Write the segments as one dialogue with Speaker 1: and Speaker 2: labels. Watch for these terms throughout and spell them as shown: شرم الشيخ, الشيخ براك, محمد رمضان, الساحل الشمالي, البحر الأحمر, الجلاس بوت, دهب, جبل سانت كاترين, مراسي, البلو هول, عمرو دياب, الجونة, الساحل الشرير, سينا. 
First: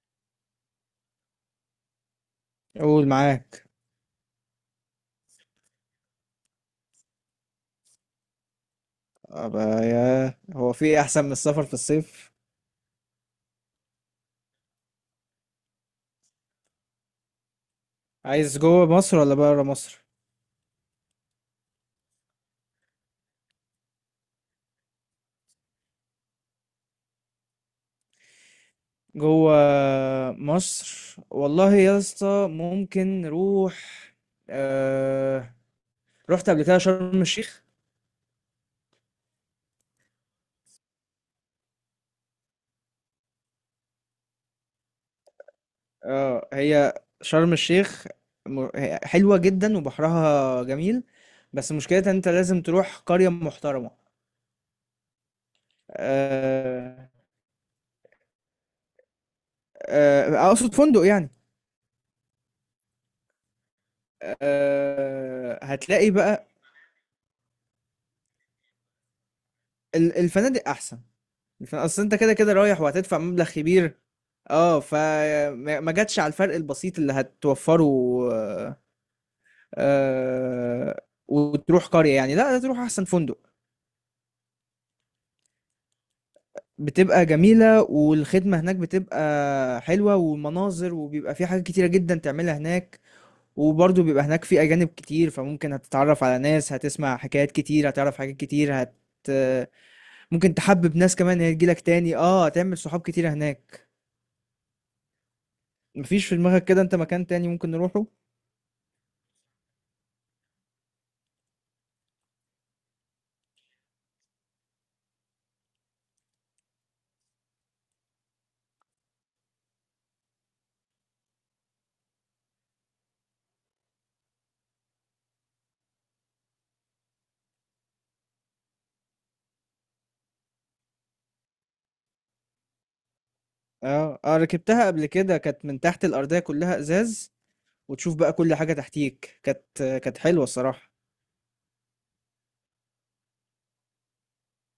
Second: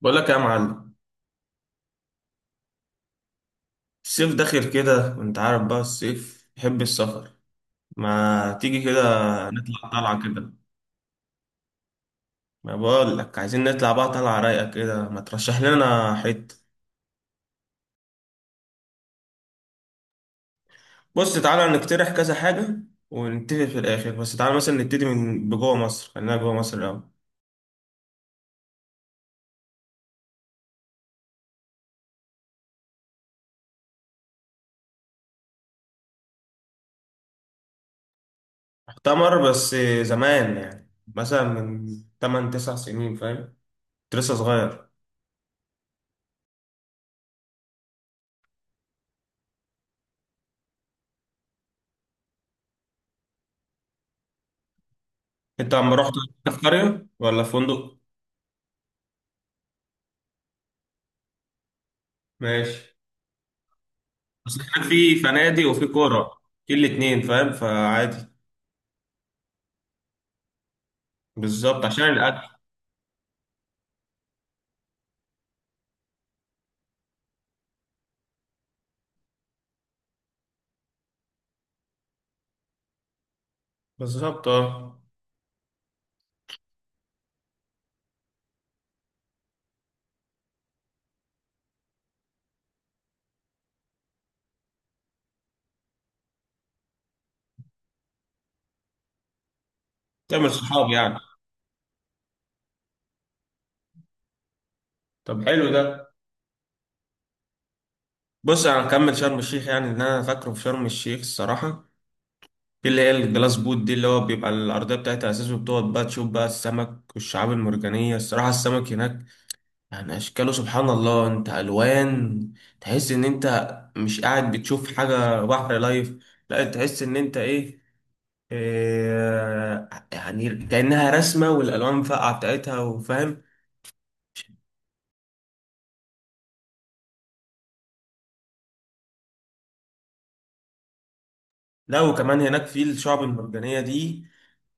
Speaker 1: بقول لك يا معلم،
Speaker 2: قول معاك.
Speaker 1: الصيف داخل كده وانت عارف بقى الصيف يحب السفر. ما تيجي كده
Speaker 2: أبقى
Speaker 1: نطلع طلعة
Speaker 2: يا
Speaker 1: كده؟
Speaker 2: هو في إيه احسن من السفر في الصيف؟
Speaker 1: ما بقول لك عايزين نطلع بقى طلعة رايقة كده، ما ترشح لنا حتة.
Speaker 2: عايز جوه مصر ولا بره مصر؟
Speaker 1: بص تعالى نقترح كذا حاجة ونتفق في الآخر، بس تعالى مثلا نبتدي من بجوه مصر، خلينا جوه مصر الأول.
Speaker 2: جوه مصر والله يا اسطى، ممكن نروح. آه... رحت قبل كده شرم الشيخ.
Speaker 1: مؤتمر بس، زمان، يعني مثلا من 8 9 سنين، فاهم؟ كنت لسه صغير.
Speaker 2: اه، هي شرم الشيخ، هي حلوة جدا وبحرها جميل، بس مشكلتها انت لازم تروح قرية محترمة.
Speaker 1: انت عم رحت في قرية
Speaker 2: آه...
Speaker 1: ولا في فندق؟
Speaker 2: اقصد فندق يعني.
Speaker 1: ماشي. بس كان في فنادق وفي
Speaker 2: هتلاقي
Speaker 1: كوره،
Speaker 2: بقى
Speaker 1: في الاتنين، فاهم؟ فعادي.
Speaker 2: الفنادق احسن.
Speaker 1: بالظبط،
Speaker 2: اصل
Speaker 1: عشان
Speaker 2: انت كده
Speaker 1: الاكل.
Speaker 2: كده رايح وهتدفع مبلغ كبير، اه فما ما جاتش على الفرق البسيط اللي هتوفره. آه آه، وتروح قرية يعني، لا تروح احسن فندق.
Speaker 1: بالظبط، اه.
Speaker 2: بتبقى جميلة والخدمة هناك بتبقى حلوة والمناظر، وبيبقى في حاجات كتيرة جدا تعملها هناك. وبرضه بيبقى هناك في أجانب كتير، فممكن هتتعرف على ناس، هتسمع حكايات كتير، هتعرف حاجات كتير،
Speaker 1: تعمل
Speaker 2: ممكن
Speaker 1: صحاب
Speaker 2: تحبب
Speaker 1: يعني.
Speaker 2: ناس كمان هتجيلك تاني، اه، هتعمل صحاب كتيرة هناك.
Speaker 1: طب حلو ده.
Speaker 2: مفيش في دماغك كده انت مكان تاني ممكن نروحه؟
Speaker 1: بص، انا هكمل شرم الشيخ، يعني ان انا فاكره في شرم الشيخ الصراحه، في اللي هي الجلاس بوت دي، اللي هو بيبقى الارضيه بتاعتها اساس، وبتقعد بقى تشوف بقى السمك والشعاب المرجانيه. الصراحه السمك هناك يعني اشكاله، سبحان الله، انت الوان، تحس ان انت مش قاعد بتشوف حاجه بحر لايف، لا تحس ان انت ايه، آه، يعني كأنها رسمة والألوان فاقعة بتاعتها، وفاهم.
Speaker 2: آه، آه، ركبتها قبل كده، كانت من تحت الأرضية كلّها إزاز، وتشوف بقى كل حاجة تحتيك، كانت حلوة الصراحة.
Speaker 1: لا وكمان هناك في الشعب المرجانية دي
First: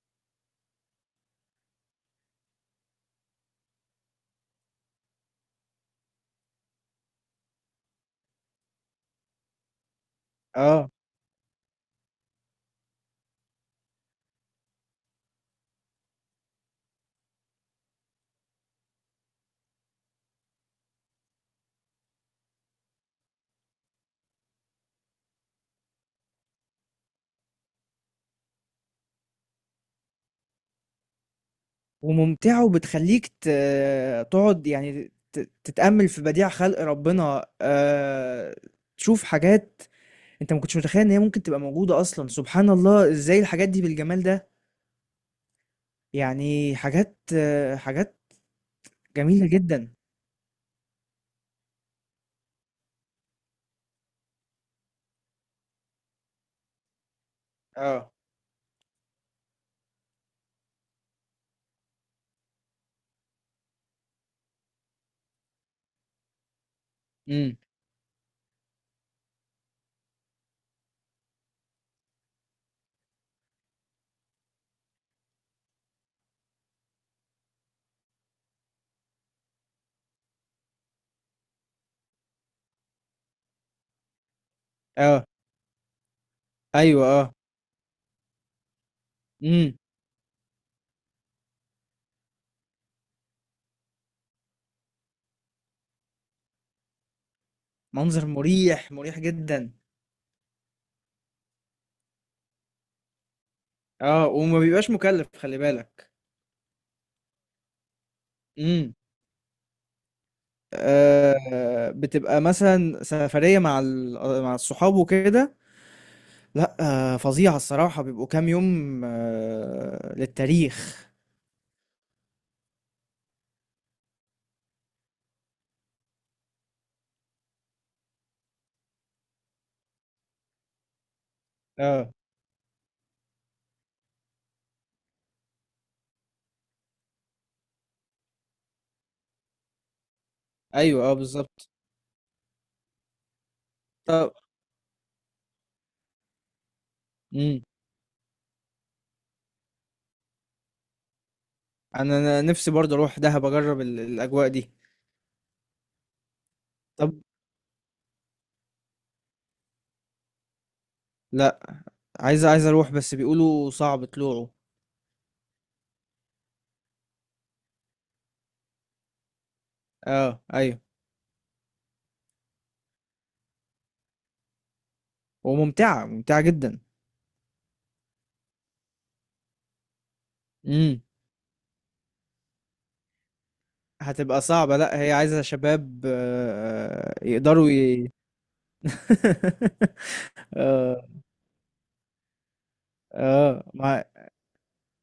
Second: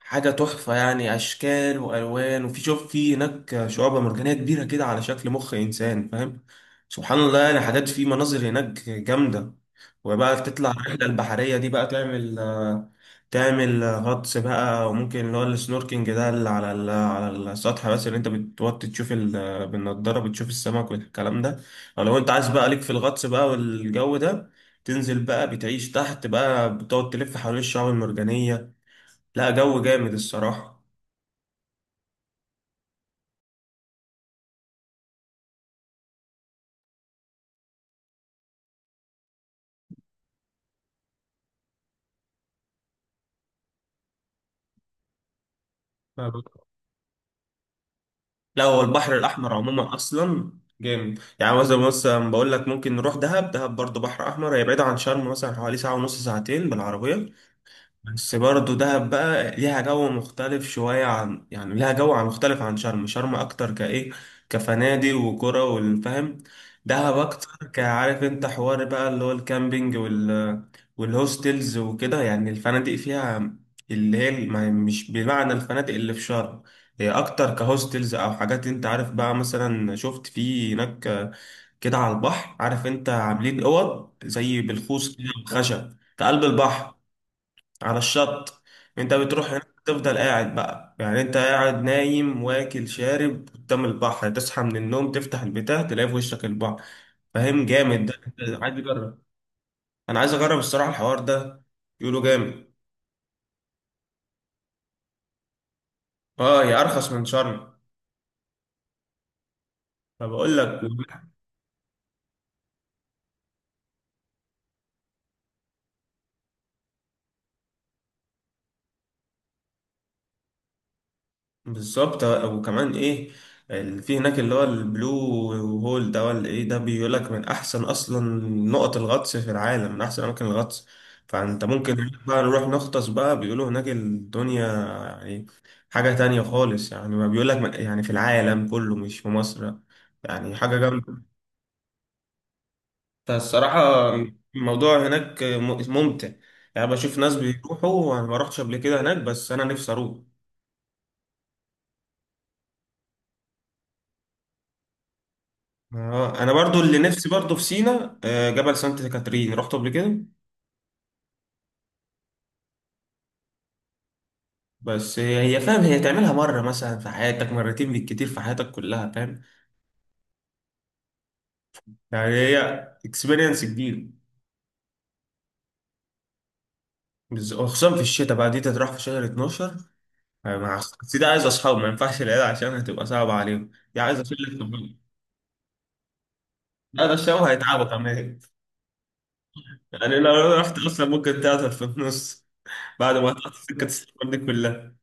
Speaker 1: حاجة تحفة، يعني أشكال وألوان، وفي، شوف، في هناك شعاب مرجانية كبيرة كده على شكل مخ إنسان، فاهم؟ سبحان الله، يعني حاجات، في مناظر هناك جامدة. وبقى تطلع
Speaker 2: آه،
Speaker 1: الرحلة البحرية دي بقى، تعمل تعمل غطس بقى، وممكن اللي هو السنوركينج ده اللي على على السطح بس، اللي انت بتوطي تشوف بالنضارة بتشوف السمك والكلام ده. او لو انت عايز بقى ليك في الغطس بقى والجو ده، تنزل بقى، بتعيش تحت بقى، بتقعد تلف حوالين الشعاب المرجانية. لا جو جامد الصراحة.
Speaker 2: وممتعة وبتخلّيك تقعد يعني تتأمّل في بديع خلق ربنا، تشوف حاجات أنت ما كنتش متخيّل إن هي ممكن تبقى موجودة أصلًا، سبحان الله إزاي الحاجات دي بالجمال ده،
Speaker 1: فاهم؟
Speaker 2: يعني حاجات
Speaker 1: لا هو البحر
Speaker 2: جميلة
Speaker 1: الأحمر
Speaker 2: جدًا.
Speaker 1: عموما أصلا جامد. يعني مثلا بقول لك ممكن نروح دهب، دهب برضه بحر أحمر، هي بعيدة عن شرم مثلا حوالي ساعة ونص ساعتين بالعربية.
Speaker 2: آه.
Speaker 1: بس برضه دهب بقى ليها جو مختلف شوية، عن يعني ليها جو مختلف عن شرم. شرم أكتر كإيه، كفنادق وكرة والفهم. دهب اه
Speaker 2: إمم.
Speaker 1: أكتر كعارف أنت، حوار بقى اللي هو الكامبينج، والهوستلز وكده. يعني الفنادق فيها اللي هي مش بمعنى الفنادق اللي في شرم، هي أكتر كهوستلز أو حاجات. أنت عارف بقى، مثلا شفت في هناك كده على البحر، عارف أنت عاملين أوض زي بالخوص
Speaker 2: آه.
Speaker 1: كده، خشب في قلب البحر،
Speaker 2: أيوه. آه.
Speaker 1: على الشط. انت بتروح هناك
Speaker 2: إمم.
Speaker 1: تفضل قاعد بقى، يعني انت قاعد نايم واكل شارب قدام البحر، تصحى من النوم تفتح البتاع تلاقي في وشك البحر، فاهم؟ جامد ده،
Speaker 2: منظر
Speaker 1: انت عايز
Speaker 2: مُريح، مُريح
Speaker 1: اجرب.
Speaker 2: جدًا.
Speaker 1: انا عايز اجرب الصراحة الحوار ده، يقولوا جامد.
Speaker 2: اه، وما بيبقاش مكلف، خلي بالك.
Speaker 1: اه هي ارخص من شرم.
Speaker 2: امم.
Speaker 1: فبقول لك.
Speaker 2: آه، بتبقى مثلا سفرية مع مع الصحاب وكده. لا. آه، فظيعة الصراحة، بيبقوا كام يوم، آه، للتاريخ.
Speaker 1: بالظبط، وكمان ايه، في هناك اللي هو البلو هول ده ولا ايه ده، بيقول لك من احسن اصلا نقط الغطس في العالم، من احسن اماكن الغطس. فانت ممكن
Speaker 2: اه،
Speaker 1: هناك بقى نروح نغطس بقى، بيقولوا هناك الدنيا، يعني حاجة تانية خالص. يعني ما بيقول لك يعني في العالم كله، مش في مصر، يعني حاجة
Speaker 2: ايوه، اه،
Speaker 1: جامدة.
Speaker 2: بالظبط.
Speaker 1: فالصراحة
Speaker 2: طب.
Speaker 1: الموضوع هناك ممتع، يعني بشوف ناس
Speaker 2: امم.
Speaker 1: بيروحوا، وانا ما رحتش قبل كده هناك، بس انا نفسي اروح.
Speaker 2: أنا نفسي برضه اروح دهب اجرب الاجواء دي.
Speaker 1: آه انا برضو اللي
Speaker 2: طب.
Speaker 1: نفسي برضو في سينا، آه، جبل سانت كاترين رحت قبل كده.
Speaker 2: لا. عايز اروح بس بيقولوا صعب طلوعه.
Speaker 1: بس هي فاهم، هي تعملها مره مثلا في حياتك، مرتين بالكتير في حياتك كلها، فاهم؟
Speaker 2: اه، ايوه.
Speaker 1: يعني هي اكسبيرينس كبير.
Speaker 2: وممتعة ممتعة جدا.
Speaker 1: وخصوصا في الشتاء بقى، دي تروح في شهر 12، آه، مع
Speaker 2: امم.
Speaker 1: دي عايز اصحاب، ما ينفعش العيال عشان هتبقى صعبه عليهم، دي عايز اشيل
Speaker 2: هتبقى
Speaker 1: لك.
Speaker 2: صعبة. لا، هي عايزة شباب،
Speaker 1: لا ده
Speaker 2: آه، آه،
Speaker 1: الشباب
Speaker 2: يقدروا
Speaker 1: هيتعبوا
Speaker 2: ي...
Speaker 1: كمان. يعني لو رحت
Speaker 2: اه.
Speaker 1: اصلا ممكن تعطل في النص بعد ما هتقطع
Speaker 2: اه
Speaker 1: سكه
Speaker 2: مع...
Speaker 1: السفر دي كلها.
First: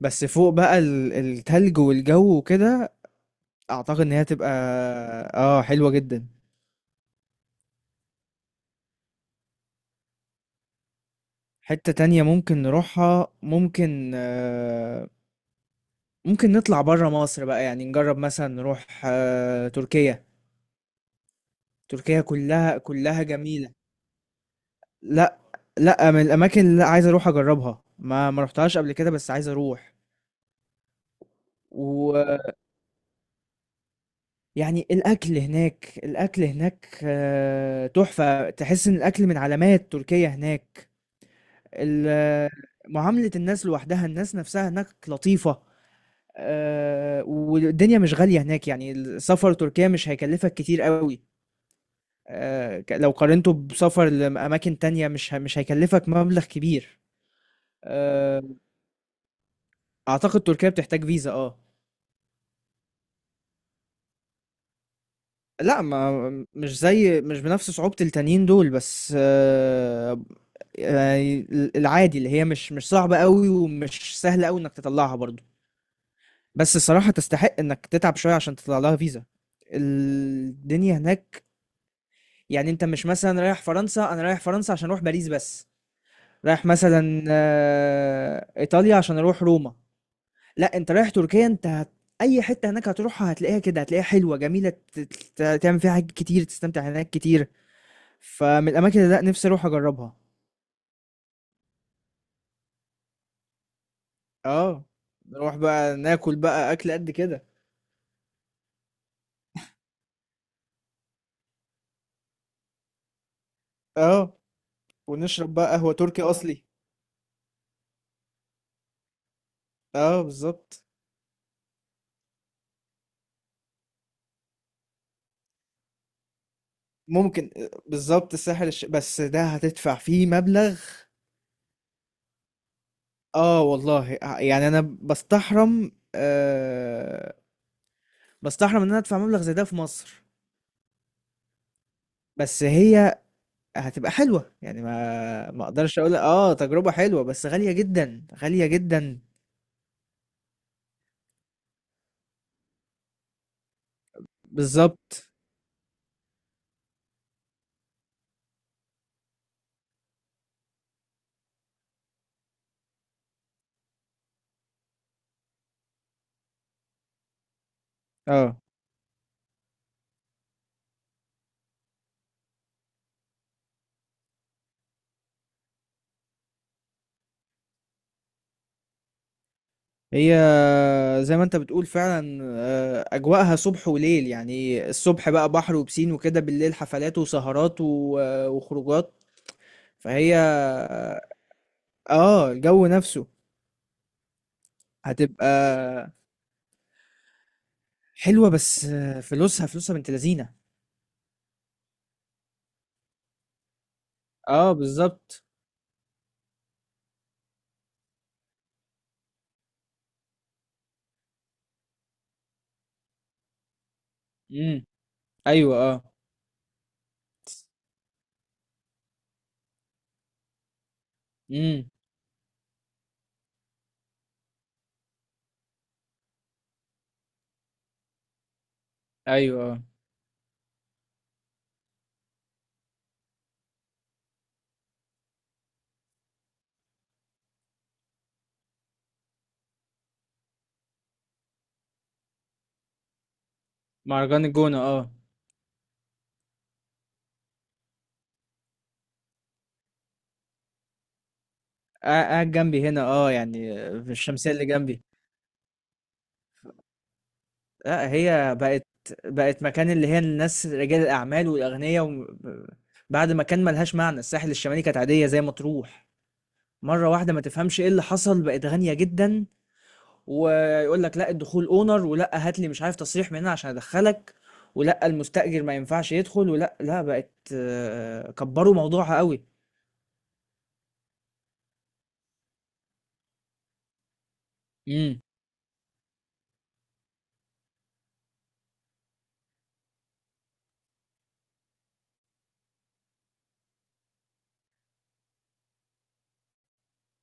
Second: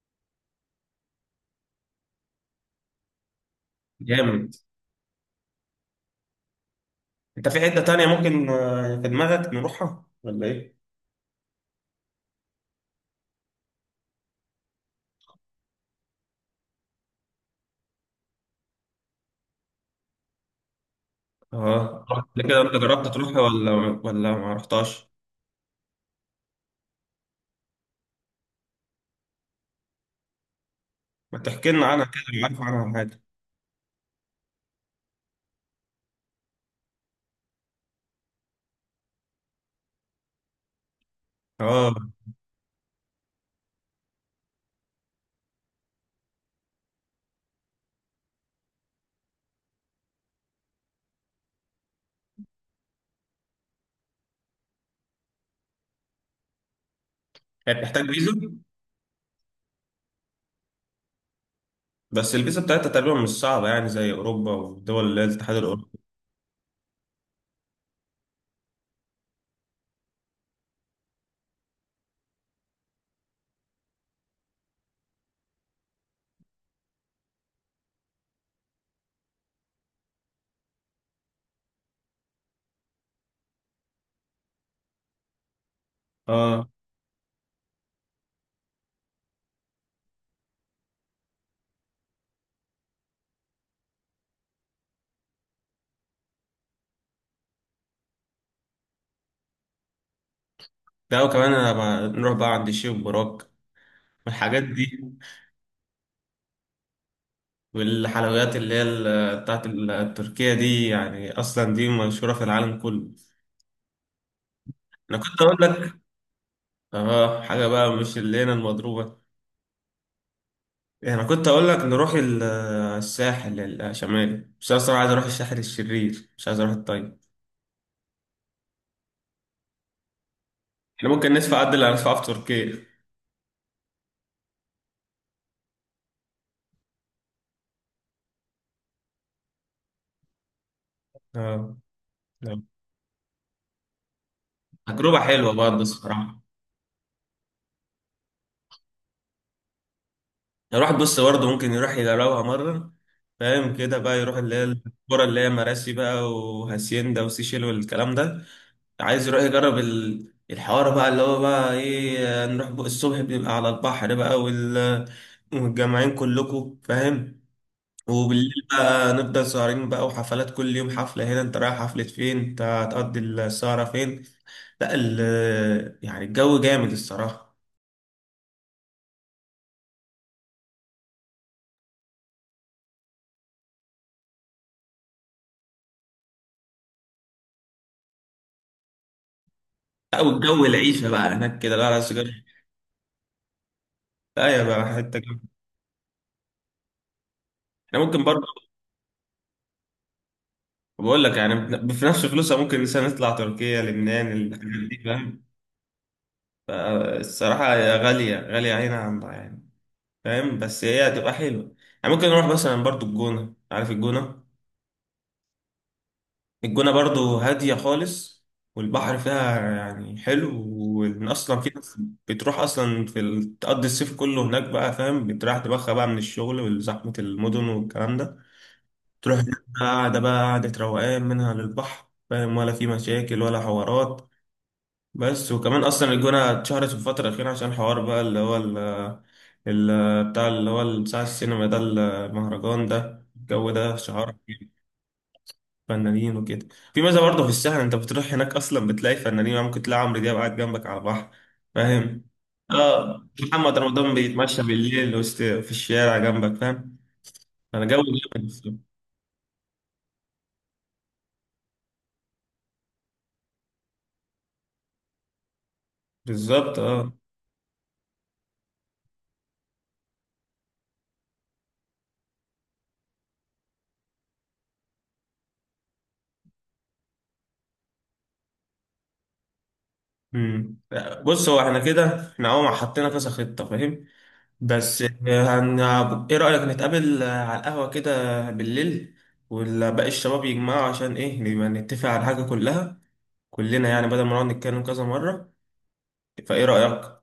Speaker 2: بس فوق بقى التلج والجو وكده، اعتقد ان هي تبقى،
Speaker 1: جامد.
Speaker 2: اه، حلوة جدا.
Speaker 1: انت في حته تانيه ممكن آه، في دماغك نروحها ولا ايه؟
Speaker 2: حتة تانية ممكن نروحها، ممكن آه، ممكن نطلع برا مصر بقى، يعني نجرب مثلا نروح تركيا.
Speaker 1: اه
Speaker 2: تركيا
Speaker 1: رحت قبل كده؟ انت
Speaker 2: كلها
Speaker 1: جربت
Speaker 2: كلها
Speaker 1: تروح ولا
Speaker 2: جميلة.
Speaker 1: ولا ما رحتاش؟
Speaker 2: لا. لا، من الاماكن اللي عايز اروح اجربها، ما رحتهاش قبل كده بس عايز اروح.
Speaker 1: ما تحكي لنا عنها
Speaker 2: و...
Speaker 1: كده لو عارف عنها حاجه.
Speaker 2: يعني الأكل هناك، الأكل هناك، تحفة، تحس إن الأكل من علامات تركيا هناك.
Speaker 1: اه
Speaker 2: ال- آه، معاملة الناس لوحدها، الناس نفسها هناك لطيفة. والدنيا مش غالية هناك، يعني السفر تركيا مش هيكلفك كتير قوي. آه، لو قارنته بسفر لأماكن تانية، مش هيكلفك مبلغ كبير.
Speaker 1: هي بتحتاج فيزا؟
Speaker 2: آه، أعتقد تركيا بتحتاج فيزا، اه.
Speaker 1: بس الفيزا بتاعتها تقريبا مش صعبه، يعني زي اوروبا والدول اللي هي الاتحاد
Speaker 2: لا،
Speaker 1: الاوروبي.
Speaker 2: ما مش زي، مش بنفس صعوبة التانيين دول، بس آه، العادي اللي هي مش صعبة قوي ومش سهلة قوي انك تطلعها برضو. بس الصراحة تستحق انك تتعب شوية عشان تطلع لها فيزا. الدنيا هناك، يعني انت مش مثلا رايح فرنسا، انا رايح فرنسا عشان اروح باريس بس. رايح
Speaker 1: اه.
Speaker 2: مثلا ايطاليا عشان اروح روما. لا انت رايح تركيا، انت اي حتة هناك هتروحها هتلاقيها كده، هتلاقيها حلوة جميلة، تعمل فيها حاجات كتير، تستمتع هناك كتير. فمن الاماكن اللي لا نفسي اروح اجربها.
Speaker 1: لا وكمان نروح بقى عند الشيخ براك والحاجات
Speaker 2: اه،
Speaker 1: دي.
Speaker 2: نروح بقى ناكل بقى اكل قد كده.
Speaker 1: والحلويات اللي هي بتاعت التركية دي، يعني أصلا دي مشهورة في العالم كله.
Speaker 2: اه،
Speaker 1: أنا كنت
Speaker 2: ونشرب
Speaker 1: أقول
Speaker 2: بقى قهوة
Speaker 1: لك،
Speaker 2: تركي اصلي.
Speaker 1: آه، حاجة بقى مش اللي هنا المضروبة.
Speaker 2: اه، بالظبط.
Speaker 1: يعني كنت اقول لك نروح الساحل الشمالي، بس انا الصراحه عايز اروح الساحل الشرير، مش عايز اروح الطيب.
Speaker 2: ممكن آه، بالظبط الساحل بس ده هتدفع فيه مبلغ.
Speaker 1: احنا ممكن ندفع قد اللي هندفعه في تركيا.
Speaker 2: اه والله، آه، يعني انا بستحرم ان انا ادفع مبلغ زي ده في مصر.
Speaker 1: اه. نعم.
Speaker 2: بس هي هتبقى حلوة يعني،
Speaker 1: تجربه
Speaker 2: ما
Speaker 1: حلوه
Speaker 2: ما
Speaker 1: برضه
Speaker 2: اقدرش اقول،
Speaker 1: الصراحه، يعني
Speaker 2: اه، تجربة حلوة بس غالية جدا، غالية جدا.
Speaker 1: الواحد بص برضه ممكن يروح يجربها مره، فاهم كده؟ بقى يروح اللي هي الكرة
Speaker 2: بالظبط،
Speaker 1: اللي هي مراسي بقى، وهاسيندا وسيشيل والكلام ده. عايز يروح يجرب الحوار بقى، اللي هو بقى ايه، نروح بقى الصبح، بنبقى على البحر بقى ومتجمعين كلكم، فاهم؟ وبالليل
Speaker 2: اه.
Speaker 1: بقى نفضل سهرين بقى، وحفلات كل يوم، حفلة هنا، انت رايح حفلة فين، انت هتقضي السهرة فين. لا ال يعني الجو جامد الصراحة.
Speaker 2: هي زي ما انت بتقول فعلا، آه، اجواءها صبح وليل، يعني الصبح بقى بحر وبسين وكده، بالليل حفلات وسهرات وخروجات.
Speaker 1: لا
Speaker 2: فهي،
Speaker 1: والجو، العيشة بقى هناك كده، لا سجارة،
Speaker 2: اه الجو نفسه
Speaker 1: لا، يا بقى حتة جامدة.
Speaker 2: هتبقى
Speaker 1: احنا ممكن برضه،
Speaker 2: حلوة، بس آه، فلوسها فلوسها بنت لذينة.
Speaker 1: بقول لك يعني، في نفس فلوسها ممكن مثلا نطلع تركيا، لبنان،
Speaker 2: اه،
Speaker 1: الحاجات دي، فاهم؟
Speaker 2: بالظبط.
Speaker 1: فالصراحة هي غالية، غالية هنا عندها يعني، فاهم؟ بس هي هتبقى حلوة. يعني ممكن نروح مثلا برضه الجونة، عارف الجونة؟
Speaker 2: امم. ايوه، اه.
Speaker 1: الجونة برضو هادية خالص، والبحر فيها يعني حلو، وإن أصلا في
Speaker 2: امم.
Speaker 1: ناس بتروح أصلا في تقضي الصيف كله هناك بقى، فاهم؟ بتريح دماغها بقى من الشغل وزحمة المدن والكلام ده. تروح هناك
Speaker 2: ايوه،
Speaker 1: بقى
Speaker 2: اه.
Speaker 1: قاعدة بقى، قاعدة روقان منها للبحر، فاهم؟ ولا في مشاكل ولا حوارات. بس وكمان أصلا الجونة اتشهرت في الفترة الأخيرة عشان حوار بقى اللي هو بتاع اللي هو بتاع السينما ده، المهرجان ده، الجو ده شهر
Speaker 2: مهرجان الجونة، اه.
Speaker 1: فنانين وكده. في ميزه برضه في السهل، انت بتروح هناك اصلا بتلاقي فنانين، يعني ممكن تلاقي عمرو دياب قاعد جنبك على البحر، فاهم؟
Speaker 2: قاعد جنبي هنا،
Speaker 1: اه
Speaker 2: اه، يعني.
Speaker 1: محمد
Speaker 2: في
Speaker 1: رمضان
Speaker 2: الشمسية
Speaker 1: بيتمشى
Speaker 2: اللي جنبي.
Speaker 1: بالليل وسط في الشارع جنبك، فاهم؟ انا جو
Speaker 2: لأ، هي
Speaker 1: جامد.
Speaker 2: بقت مكان اللي هي الناس، رجال الأعمال والأغنيا، و بعد ما كان ما لهاش معنى، الساحل الشمالي كانت عادية زي مطروح.
Speaker 1: بالظبط
Speaker 2: مرّة
Speaker 1: اه.
Speaker 2: واحدة ما تفهمش إيه اللي حصل، بقت غالية جدًا، ويقول لك لأ الدخول honor، ولأ هات لي مش عارف تصريح من هنا عشان أدخّلك، ولأ المستأجر ما ينفعش يدخل، ولأ، لأ، بقت كبّروا موضوعها أوي.
Speaker 1: امم. بص هو احنا كده، احنا اهو حطينا كذا خطه، فاهم؟ بس آه،
Speaker 2: إمم.
Speaker 1: هن... ايه رايك نتقابل آه، على القهوه كده بالليل، ولا باقي الشباب يجمعوا، عشان ايه، نبقى نتفق على الحاجه كلها كلنا، يعني بدل ما نقعد نتكلم كذا مره. فايه رايك؟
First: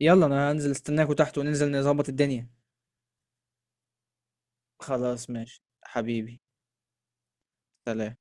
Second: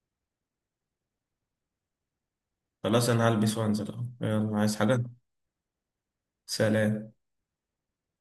Speaker 2: يالّا أنا هانزل أستناكم تحت وننزل نضبّط الدنيا.
Speaker 1: خلاص، انا هلبس وانزل اهو، يلا عايز حاجة؟
Speaker 2: خلاص ماشي، حبيبي،
Speaker 1: سلام.
Speaker 2: سلام.